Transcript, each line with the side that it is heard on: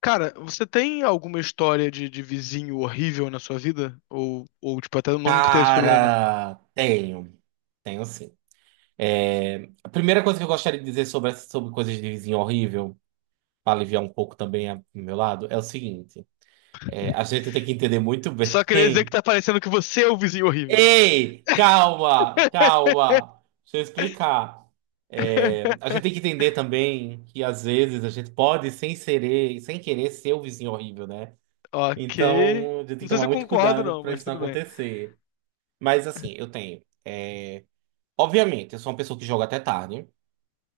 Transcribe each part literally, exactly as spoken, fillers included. left: Cara, você tem alguma história de, de vizinho horrível na sua vida? Ou, ou, tipo, até nunca teve esse problema?
right: Cara, tenho, tenho sim. É, a primeira coisa que eu gostaria de dizer sobre, essa- sobre coisas de vizinho horrível, para aliviar um pouco também a- do meu lado, é o seguinte: é, a gente tem que entender muito bem.
left: Só queria dizer que tá parecendo que você é o vizinho horrível.
right: Ei, calma, calma, deixa eu explicar. É, a gente tem que entender também que às vezes a gente pode, sem querer, sem querer, ser o vizinho horrível, né?
left: Ok.
right: Então, a gente tem
left: Não
right: que
left: sei se
right: tomar
left: eu
right: muito
left: concordo,
right: cuidado
left: não,
right: para
left: mas
right: isso não
left: tudo bem.
right: acontecer. Mas assim, eu tenho. Obviamente, eu sou uma pessoa que joga até tarde.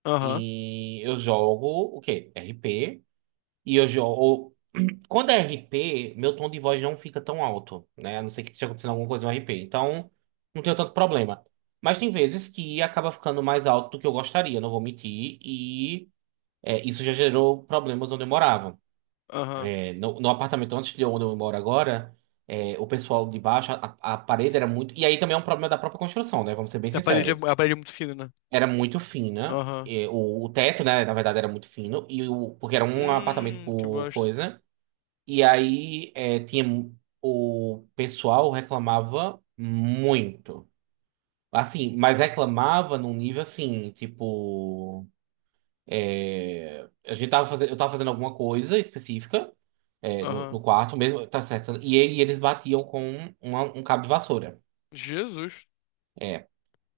left: Aham,
right: E eu jogo o quê? R P. E eu jogo. Quando é R P, meu tom de voz não fica tão alto, né? A não ser que esteja acontecendo alguma coisa no R P. Então, não tenho tanto problema. Mas tem vezes que acaba ficando mais alto do que eu gostaria, não vou mentir. E é, isso já gerou problemas onde eu morava.
left: aham.
right: É, no, no apartamento antes de onde eu moro agora, é, o pessoal de baixo, a, a parede era muito. E aí também é um problema da própria construção, né? Vamos ser bem
left: A parede é,
right: sinceros.
left: a parede é muito fina, né?
right: Era muito fina.
left: Aham.
right: E O, o teto, né, na verdade, era muito fino. E o, porque era um apartamento
left: Hum, que
right: por
left: bosta.
right: coisa. E aí é, tinha mu- o pessoal reclamava muito. Assim, mas reclamava num nível assim, tipo. É, a gente tava fazendo, eu tava fazendo alguma coisa específica, é, no, no
left: Aham.
right: quarto mesmo, tá certo. E aí eles batiam com uma- um cabo de vassoura.
left: Jesus.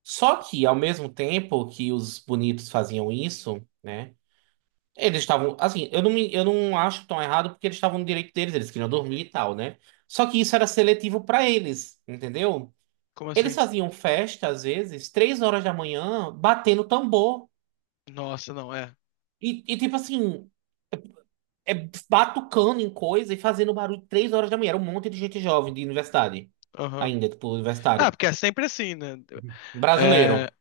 right: Só que, ao mesmo tempo que os bonitos faziam isso, né? Eles estavam, assim, eu não, me, eu não acho tão errado porque eles estavam no direito deles, eles queriam dormir e tal, né? Só que isso era seletivo pra eles, entendeu?
left: Como
right: Eles
left: assim?
right: faziam festa, às vezes, três horas da manhã, batendo tambor.
left: Nossa, não, é.
right: E, e tipo assim, é, batucando em coisa e fazendo barulho três horas da manhã. Era um monte de gente jovem de universidade,
left: Aham.
right: ainda, tipo,
left: Ah,
right: universitário.
left: porque é sempre assim, né? É.
right: Brasileiro.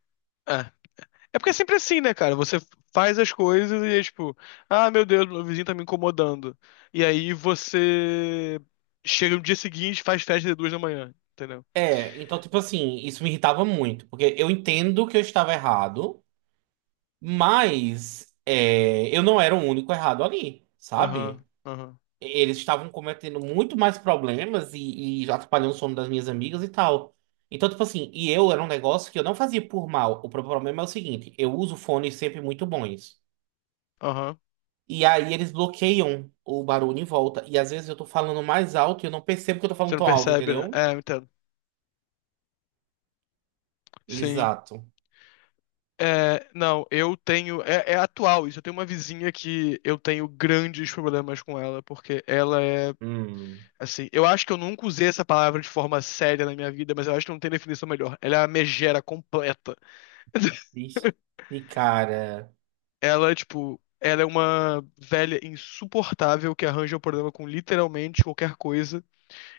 left: É. É porque é sempre assim, né, cara? Você faz as coisas e é tipo, ah, meu Deus, meu vizinho tá me incomodando. E aí você chega no dia seguinte, e faz festa de duas da manhã, entendeu?
right: É, então, tipo assim, isso me irritava muito, porque eu entendo que eu estava errado. Mas é, eu não era o único errado ali, sabe?
left: Aham, aham,
right: Eles estavam cometendo muito mais problemas e, e já atrapalhando o sono das minhas amigas e tal. Então, tipo assim, e eu era um negócio que eu não fazia por mal. O problema é o seguinte: eu uso fones sempre muito bons.
left: aham.
right: E aí eles bloqueiam o barulho em volta. E às vezes eu tô falando mais alto e eu não percebo que eu tô
left: Você
right: falando
left: não
right: tão alto,
left: percebe, né?
right: entendeu?
left: É, eu entendo. Sim.
right: Exato.
left: É, não, eu tenho. É, é atual isso. Eu tenho uma vizinha que eu tenho grandes problemas com ela, porque ela é.
right: Hum.
left: Assim, eu acho que eu nunca usei essa palavra de forma séria na minha vida, mas eu acho que não tem definição melhor. Ela é a megera completa.
right: Ixi, cara.
left: Ela, tipo, ela é uma velha insuportável que arranja um problema com literalmente qualquer coisa.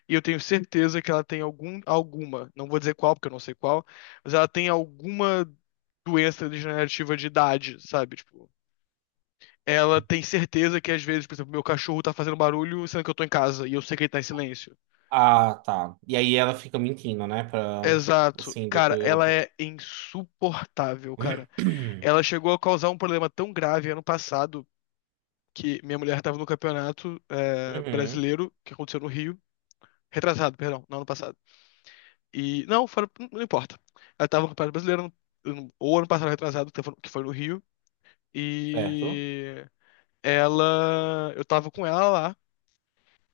left: E eu tenho certeza que ela tem algum, alguma, não vou dizer qual, porque eu não sei qual, mas ela tem alguma doença degenerativa de idade, sabe? Tipo, ela tem certeza que às vezes, por exemplo, meu cachorro tá fazendo barulho sendo que eu tô em casa e eu sei que ele tá em silêncio.
right: Ah, tá. E aí ela fica mentindo, né? Pra o
left: Exato. Cara,
right: síndico. e o-
left: ela é insuportável, cara. Ela chegou a causar um problema tão grave ano passado que minha mulher estava no campeonato, é,
right: Uhum.
left: brasileiro, que aconteceu no Rio, retrasado, perdão, não ano passado. E, não, fora- não importa. Ela estava no campeonato brasileiro, no- ou ano passado retrasado, que foi que foi no Rio,
right: Certo?
left: e ela, eu tava com ela lá,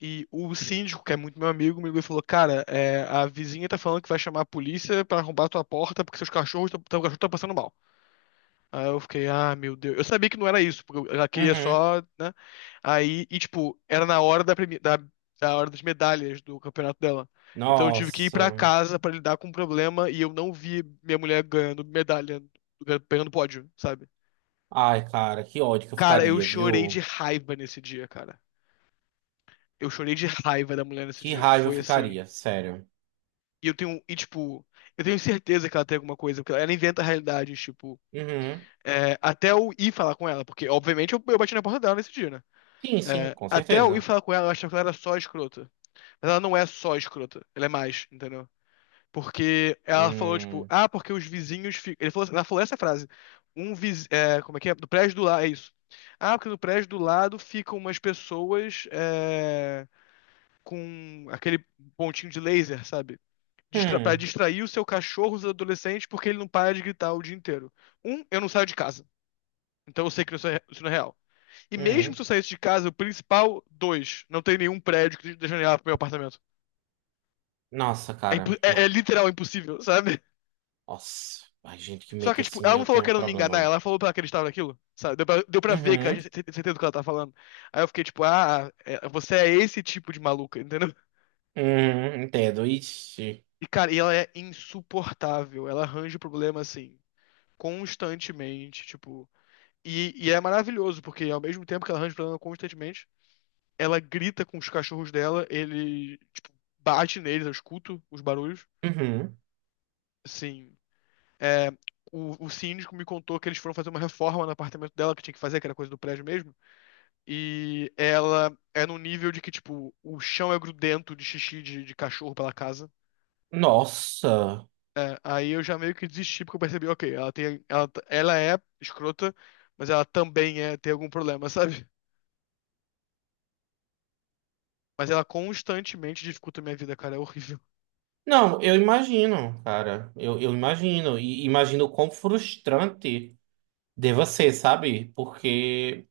left: e o síndico, que é muito meu amigo, me ligou e falou, cara, é, a vizinha tá falando que vai chamar a polícia pra arrombar a tua porta porque seus cachorros, tão- teu cachorro tá passando mal. Aí eu fiquei, ah, meu Deus. Eu sabia que não era isso, porque eu- ela queria
right: Uhum.
left: só, né? Aí, e tipo, era na hora da, premi- da, da hora das medalhas do campeonato dela. Então eu tive que ir pra
right: Nossa.
left: casa pra lidar com o problema e eu não vi minha mulher ganhando medalha, pegando pódio, sabe?
right: Ai, cara, que ódio que eu
left: Cara, eu
right: ficaria,
left: chorei de
right: viu?
left: raiva nesse dia, cara. Eu chorei de raiva da mulher nesse
right: Que
left: dia.
right: raiva eu
left: Foi assim.
right: ficaria, sério.
left: E eu tenho, e tipo, eu tenho certeza que ela tem alguma coisa, porque ela inventa realidades, tipo,
right: Uhum.
left: é, até eu ir falar com ela, porque obviamente eu, eu bati na porta dela nesse dia, né?
right: Sim, sim,
left: É,
right: com
left: até eu ir
right: certeza.
left: falar com ela, eu achava que ela era só escrota. Mas ela não é só escrota, ela é mais, entendeu? Porque ela falou, tipo,
right: Hum.
left: ah, porque os vizinhos. fi- Ele falou, ela falou essa frase. Um viz... é, como é que é? Do prédio do lado, é isso. Ah, porque no prédio do lado ficam umas pessoas, é, com aquele pontinho de laser, sabe? Distra... Pra
right: Hum.
left: distrair o seu cachorro, os adolescentes, porque ele não para de gritar o dia inteiro. Um, eu não saio de casa. Então eu sei que isso é- isso não é real. E mesmo
right: Uhum.
left: se eu saísse de casa, o principal, dois, não tem nenhum prédio que dê janela pro meu apartamento.
right: Nossa,
left: É,
right: cara.
left: é- é
right: Não.
left: literal impossível, sabe?
right: Nossa. Ai, gente que
left: Só
right: mente
left: que, tipo,
right: assim,
left: ela não
right: eu
left: falou
right: tenho
left: que
right: um
left: era me enganar,
right: problema.
left: ela falou pra ela que ele estava naquilo, sabe? Deu pra, deu pra ver, cara, tinha
right: Uhum.
left: cer- certeza do que ela tá falando. Aí eu fiquei, tipo, ah, é- você é esse tipo de maluca, entendeu?
right: Uhum. Entendo. Ixi.
left: E, cara, e ela é insuportável, ela arranja o problema, assim, constantemente, tipo. E, e é maravilhoso, porque ao mesmo tempo que ela arranja o problema constantemente, ela grita com os cachorros dela, ele, tipo, bate neles, eu escuto os barulhos.
right: Uhum.
left: Assim, é, o, o síndico me contou que eles foram fazer uma reforma no apartamento dela, que tinha que fazer, que era coisa do prédio mesmo. E ela é num nível de que, tipo, o chão é grudento de xixi de, de cachorro pela casa.
right: Nossa.
left: É, aí eu já meio que desisti, porque eu percebi, ok, ela tem, ela, ela é escrota, mas ela também é, tem algum problema, sabe? Mas ela constantemente dificulta a minha vida, cara, é horrível.
right: Não, eu imagino, cara. Eu, eu imagino. E imagino o quão frustrante deva ser, sabe? Porque.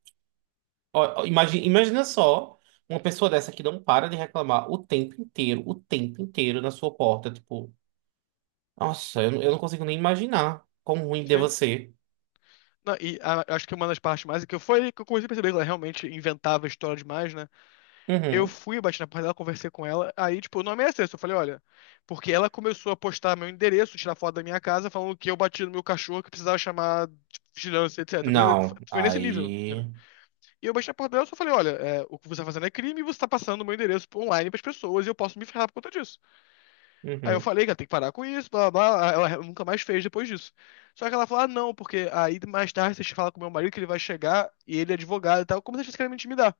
right: Ó, ó, imagi- imagina só uma pessoa dessa que não para de reclamar o tempo inteiro, o tempo inteiro na sua porta. Tipo, nossa, eu, não- eu não consigo nem imaginar quão ruim deva
left: Sim.
right: ser.
left: Não, e a- acho que uma das partes mais que eu- foi que eu comecei a perceber que ela realmente inventava história demais, né? Eu
right: Uhum.
left: fui, bati na porta dela, conversei com ela, aí, tipo, o nome é esse. Eu falei, olha, porque ela começou a postar meu endereço, tirar foto da minha casa, falando que eu bati no meu cachorro, que precisava chamar, tipo, vigilância, etcétera. Coisa,
right: Não,
left: foi nesse nível,
right: aí.
left: entendeu? E eu bati na porta dela e só falei, olha, é, o que você tá fazendo é crime e você tá passando o meu endereço online pras pessoas e eu posso me ferrar por conta disso. Aí eu
right: Uhum.
left: falei que ela tem que parar com isso, blá blá blá. Ela nunca mais fez depois disso. Só que ela falou, ah, não, porque aí mais tarde você fala com meu marido que ele vai chegar e ele é advogado e tal, como se vocês querem me intimidar.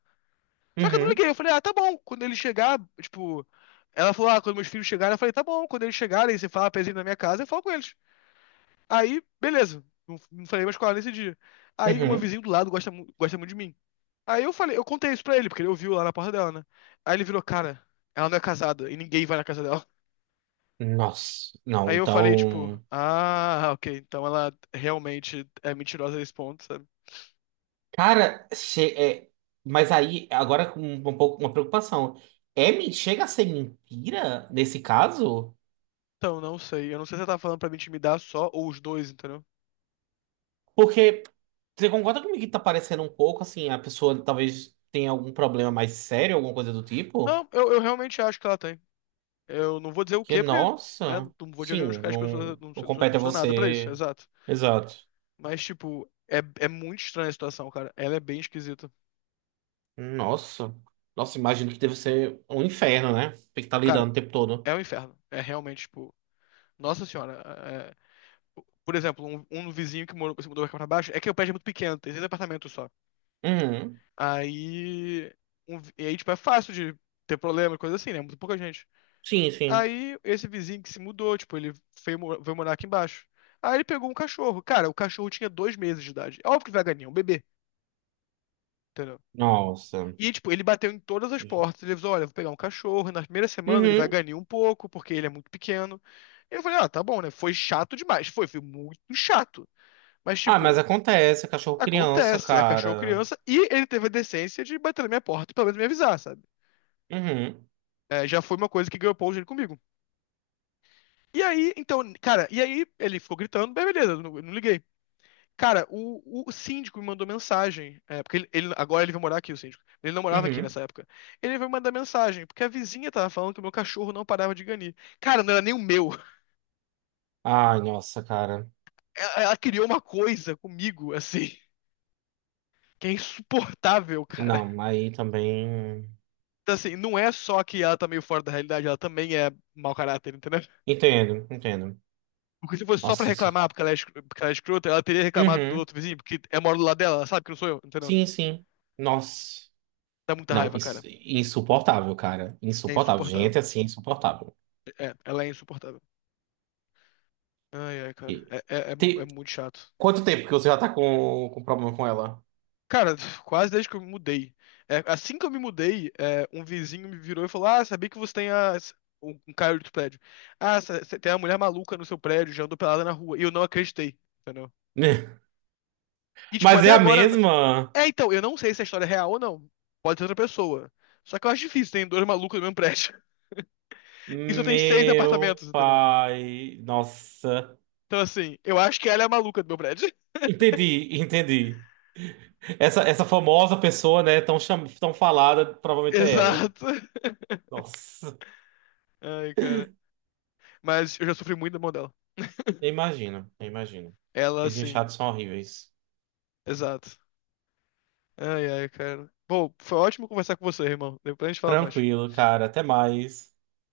left: Só que eu não
right: Uhum.
left: liguei, eu falei, ah, tá bom, quando ele chegar, tipo. Ela falou, ah, quando meus filhos chegarem, eu falei, tá bom, quando eles chegarem, você fala pra eles irem na minha casa, eu falo com eles. Aí, beleza. Não, não falei mais com ela nesse dia. Aí o meu
right: Uhum.
left: vizinho do lado gosta, mu- gosta muito de mim. Aí eu falei, eu contei isso pra ele, porque ele ouviu lá na porta dela, né? Aí ele virou, cara, ela não é casada e ninguém vai na casa dela.
right: Nossa, não,
left: Aí eu falei, tipo,
right: então.
left: ah, ok, então ela realmente é mentirosa nesse ponto, sabe?
right: Cara, che- é, mas aí, agora com um, pouco uma preocupação. É, men- chega a ser mentira nesse caso?
left: Então, não sei. Eu não sei se ela tá falando pra me intimidar só ou os dois, entendeu?
right: Porque você concorda comigo que tá parecendo um pouco assim, a pessoa talvez tenha algum problema mais sério, alguma coisa do tipo?
left: Não, eu, eu realmente acho que ela tem. Eu não vou dizer o
right: Que,
left: quê, porque, né,
right: nossa,
left: não vou
right: sim,
left: diagnosticar as
right: não,
left: pessoas, não
right: não
left: sou, não sou- não
right: compete a
left: sou nada pra isso,
right: você.
left: exato.
right: Exato.
left: Mas, tipo, é, é muito estranha a situação, cara. Ela é bem esquisita.
right: Nossa. Nossa, imagino que deve ser um inferno, né? Tem que estar
left: Cara,
right: lidando o tempo todo.
left: é um inferno. É realmente, tipo, nossa senhora. é- é, Por exemplo, um, um vizinho que morou, se mudou aqui pra baixo, é que o prédio é muito pequeno, tem seis apartamentos só.
right: Uhum.
left: Aí. um vi- e aí, tipo, é fácil de ter problema, coisa assim, né? Muito pouca gente.
right: Sim, sim.
left: Aí, esse vizinho que se mudou, tipo, ele veio, mo- veio morar aqui embaixo. Aí ele pegou um cachorro. Cara, o cachorro tinha dois meses de idade. É óbvio que vai ganhar, é um bebê, entendeu?
right: Nossa.
left: E, tipo, ele bateu em todas as portas. Ele avisou, olha, eu vou pegar um cachorro. E na primeira semana ele vai
right: Uhum.
left: ganhar um pouco, porque ele é muito pequeno. E eu falei, ah, tá bom, né? Foi chato demais. Foi, foi muito chato. Mas,
right: Ah, mas
left: tipo,
right: acontece, cachorro criança,
left: acontece. É cachorro
right: cara.
left: criança. E ele teve a decência de bater na minha porta, e pelo menos me avisar, sabe?
right: Uhum,
left: É, já foi uma coisa que ganhou ponto dele comigo. E aí, então, cara, e aí ele ficou gritando, bem, beleza, eu não, eu não liguei. Cara, o, o síndico me mandou mensagem, é, porque ele, ele- agora ele veio morar aqui, o síndico. Ele não morava aqui
right: uhum.
left: nessa época. Ele veio mandar mensagem, porque a vizinha tava falando que o meu cachorro não parava de ganir. Cara, não era nem o meu.
right: Ai, nossa, cara.
left: Ela, ela criou uma coisa comigo, assim, que é insuportável, cara.
right: Não, aí também.
left: Então, assim, não é só que ela tá meio fora da realidade, ela também é mau caráter, entendeu?
right: Entendo, entendo.
left: Porque se fosse só pra
right: Nossa, isso.
left: reclamar porque ela é, escro- porque ela é escrota, ela teria reclamado do
right: Uhum.
left: outro vizinho, porque é mora do lado dela, ela sabe que não sou eu, entendeu?
right: Sim, sim. Nossa.
left: Dá muita
right: Não,
left: raiva,
right: isso,
left: cara.
right: insuportável, cara.
left: É
right: Insuportável.
left: insuportável.
right: Gente, assim, é insuportável.
left: É, ela é insuportável. Ai, ai, cara.
right: E-
left: É, é, é, é
right: te-
left: muito chato.
right: Quanto tempo que você já tá com, com problema com ela?
left: Cara, quase desde que eu me mudei. É, assim que eu me mudei, é, um vizinho me virou e falou: Ah, sabia que você tem a. Um um cara do prédio. Ah, você tem uma mulher maluca no seu prédio, já andou pelada na rua. E eu não acreditei, entendeu? E, tipo,
right: Mas
left: até
right: é a
left: agora.
right: mesma?
left: É, então, eu não sei se a história é real ou não. Pode ser outra pessoa. Só que eu acho difícil, tem dois malucos no mesmo prédio. Isso tem seis
right: Meu
left: apartamentos, entendeu?
right: pai. Nossa.
left: Então, assim, eu acho que ela é a maluca do meu prédio.
right: Entendi, entendi. Essa, essa famosa pessoa, né, tão, cham... tão falada, provavelmente é ela.
left: Exato.
right: Nossa,
left: Ai, cara. Mas eu já sofri muito da mão dela.
right: eu imagino, eu imagino.
left: Ela,
right: Vizinhos
left: assim,
right: chatos são horríveis.
left: exato. Ai, ai, cara. Bom, foi ótimo conversar com você, irmão. Depois a gente fala mais.
right: Tranquilo, cara, até mais.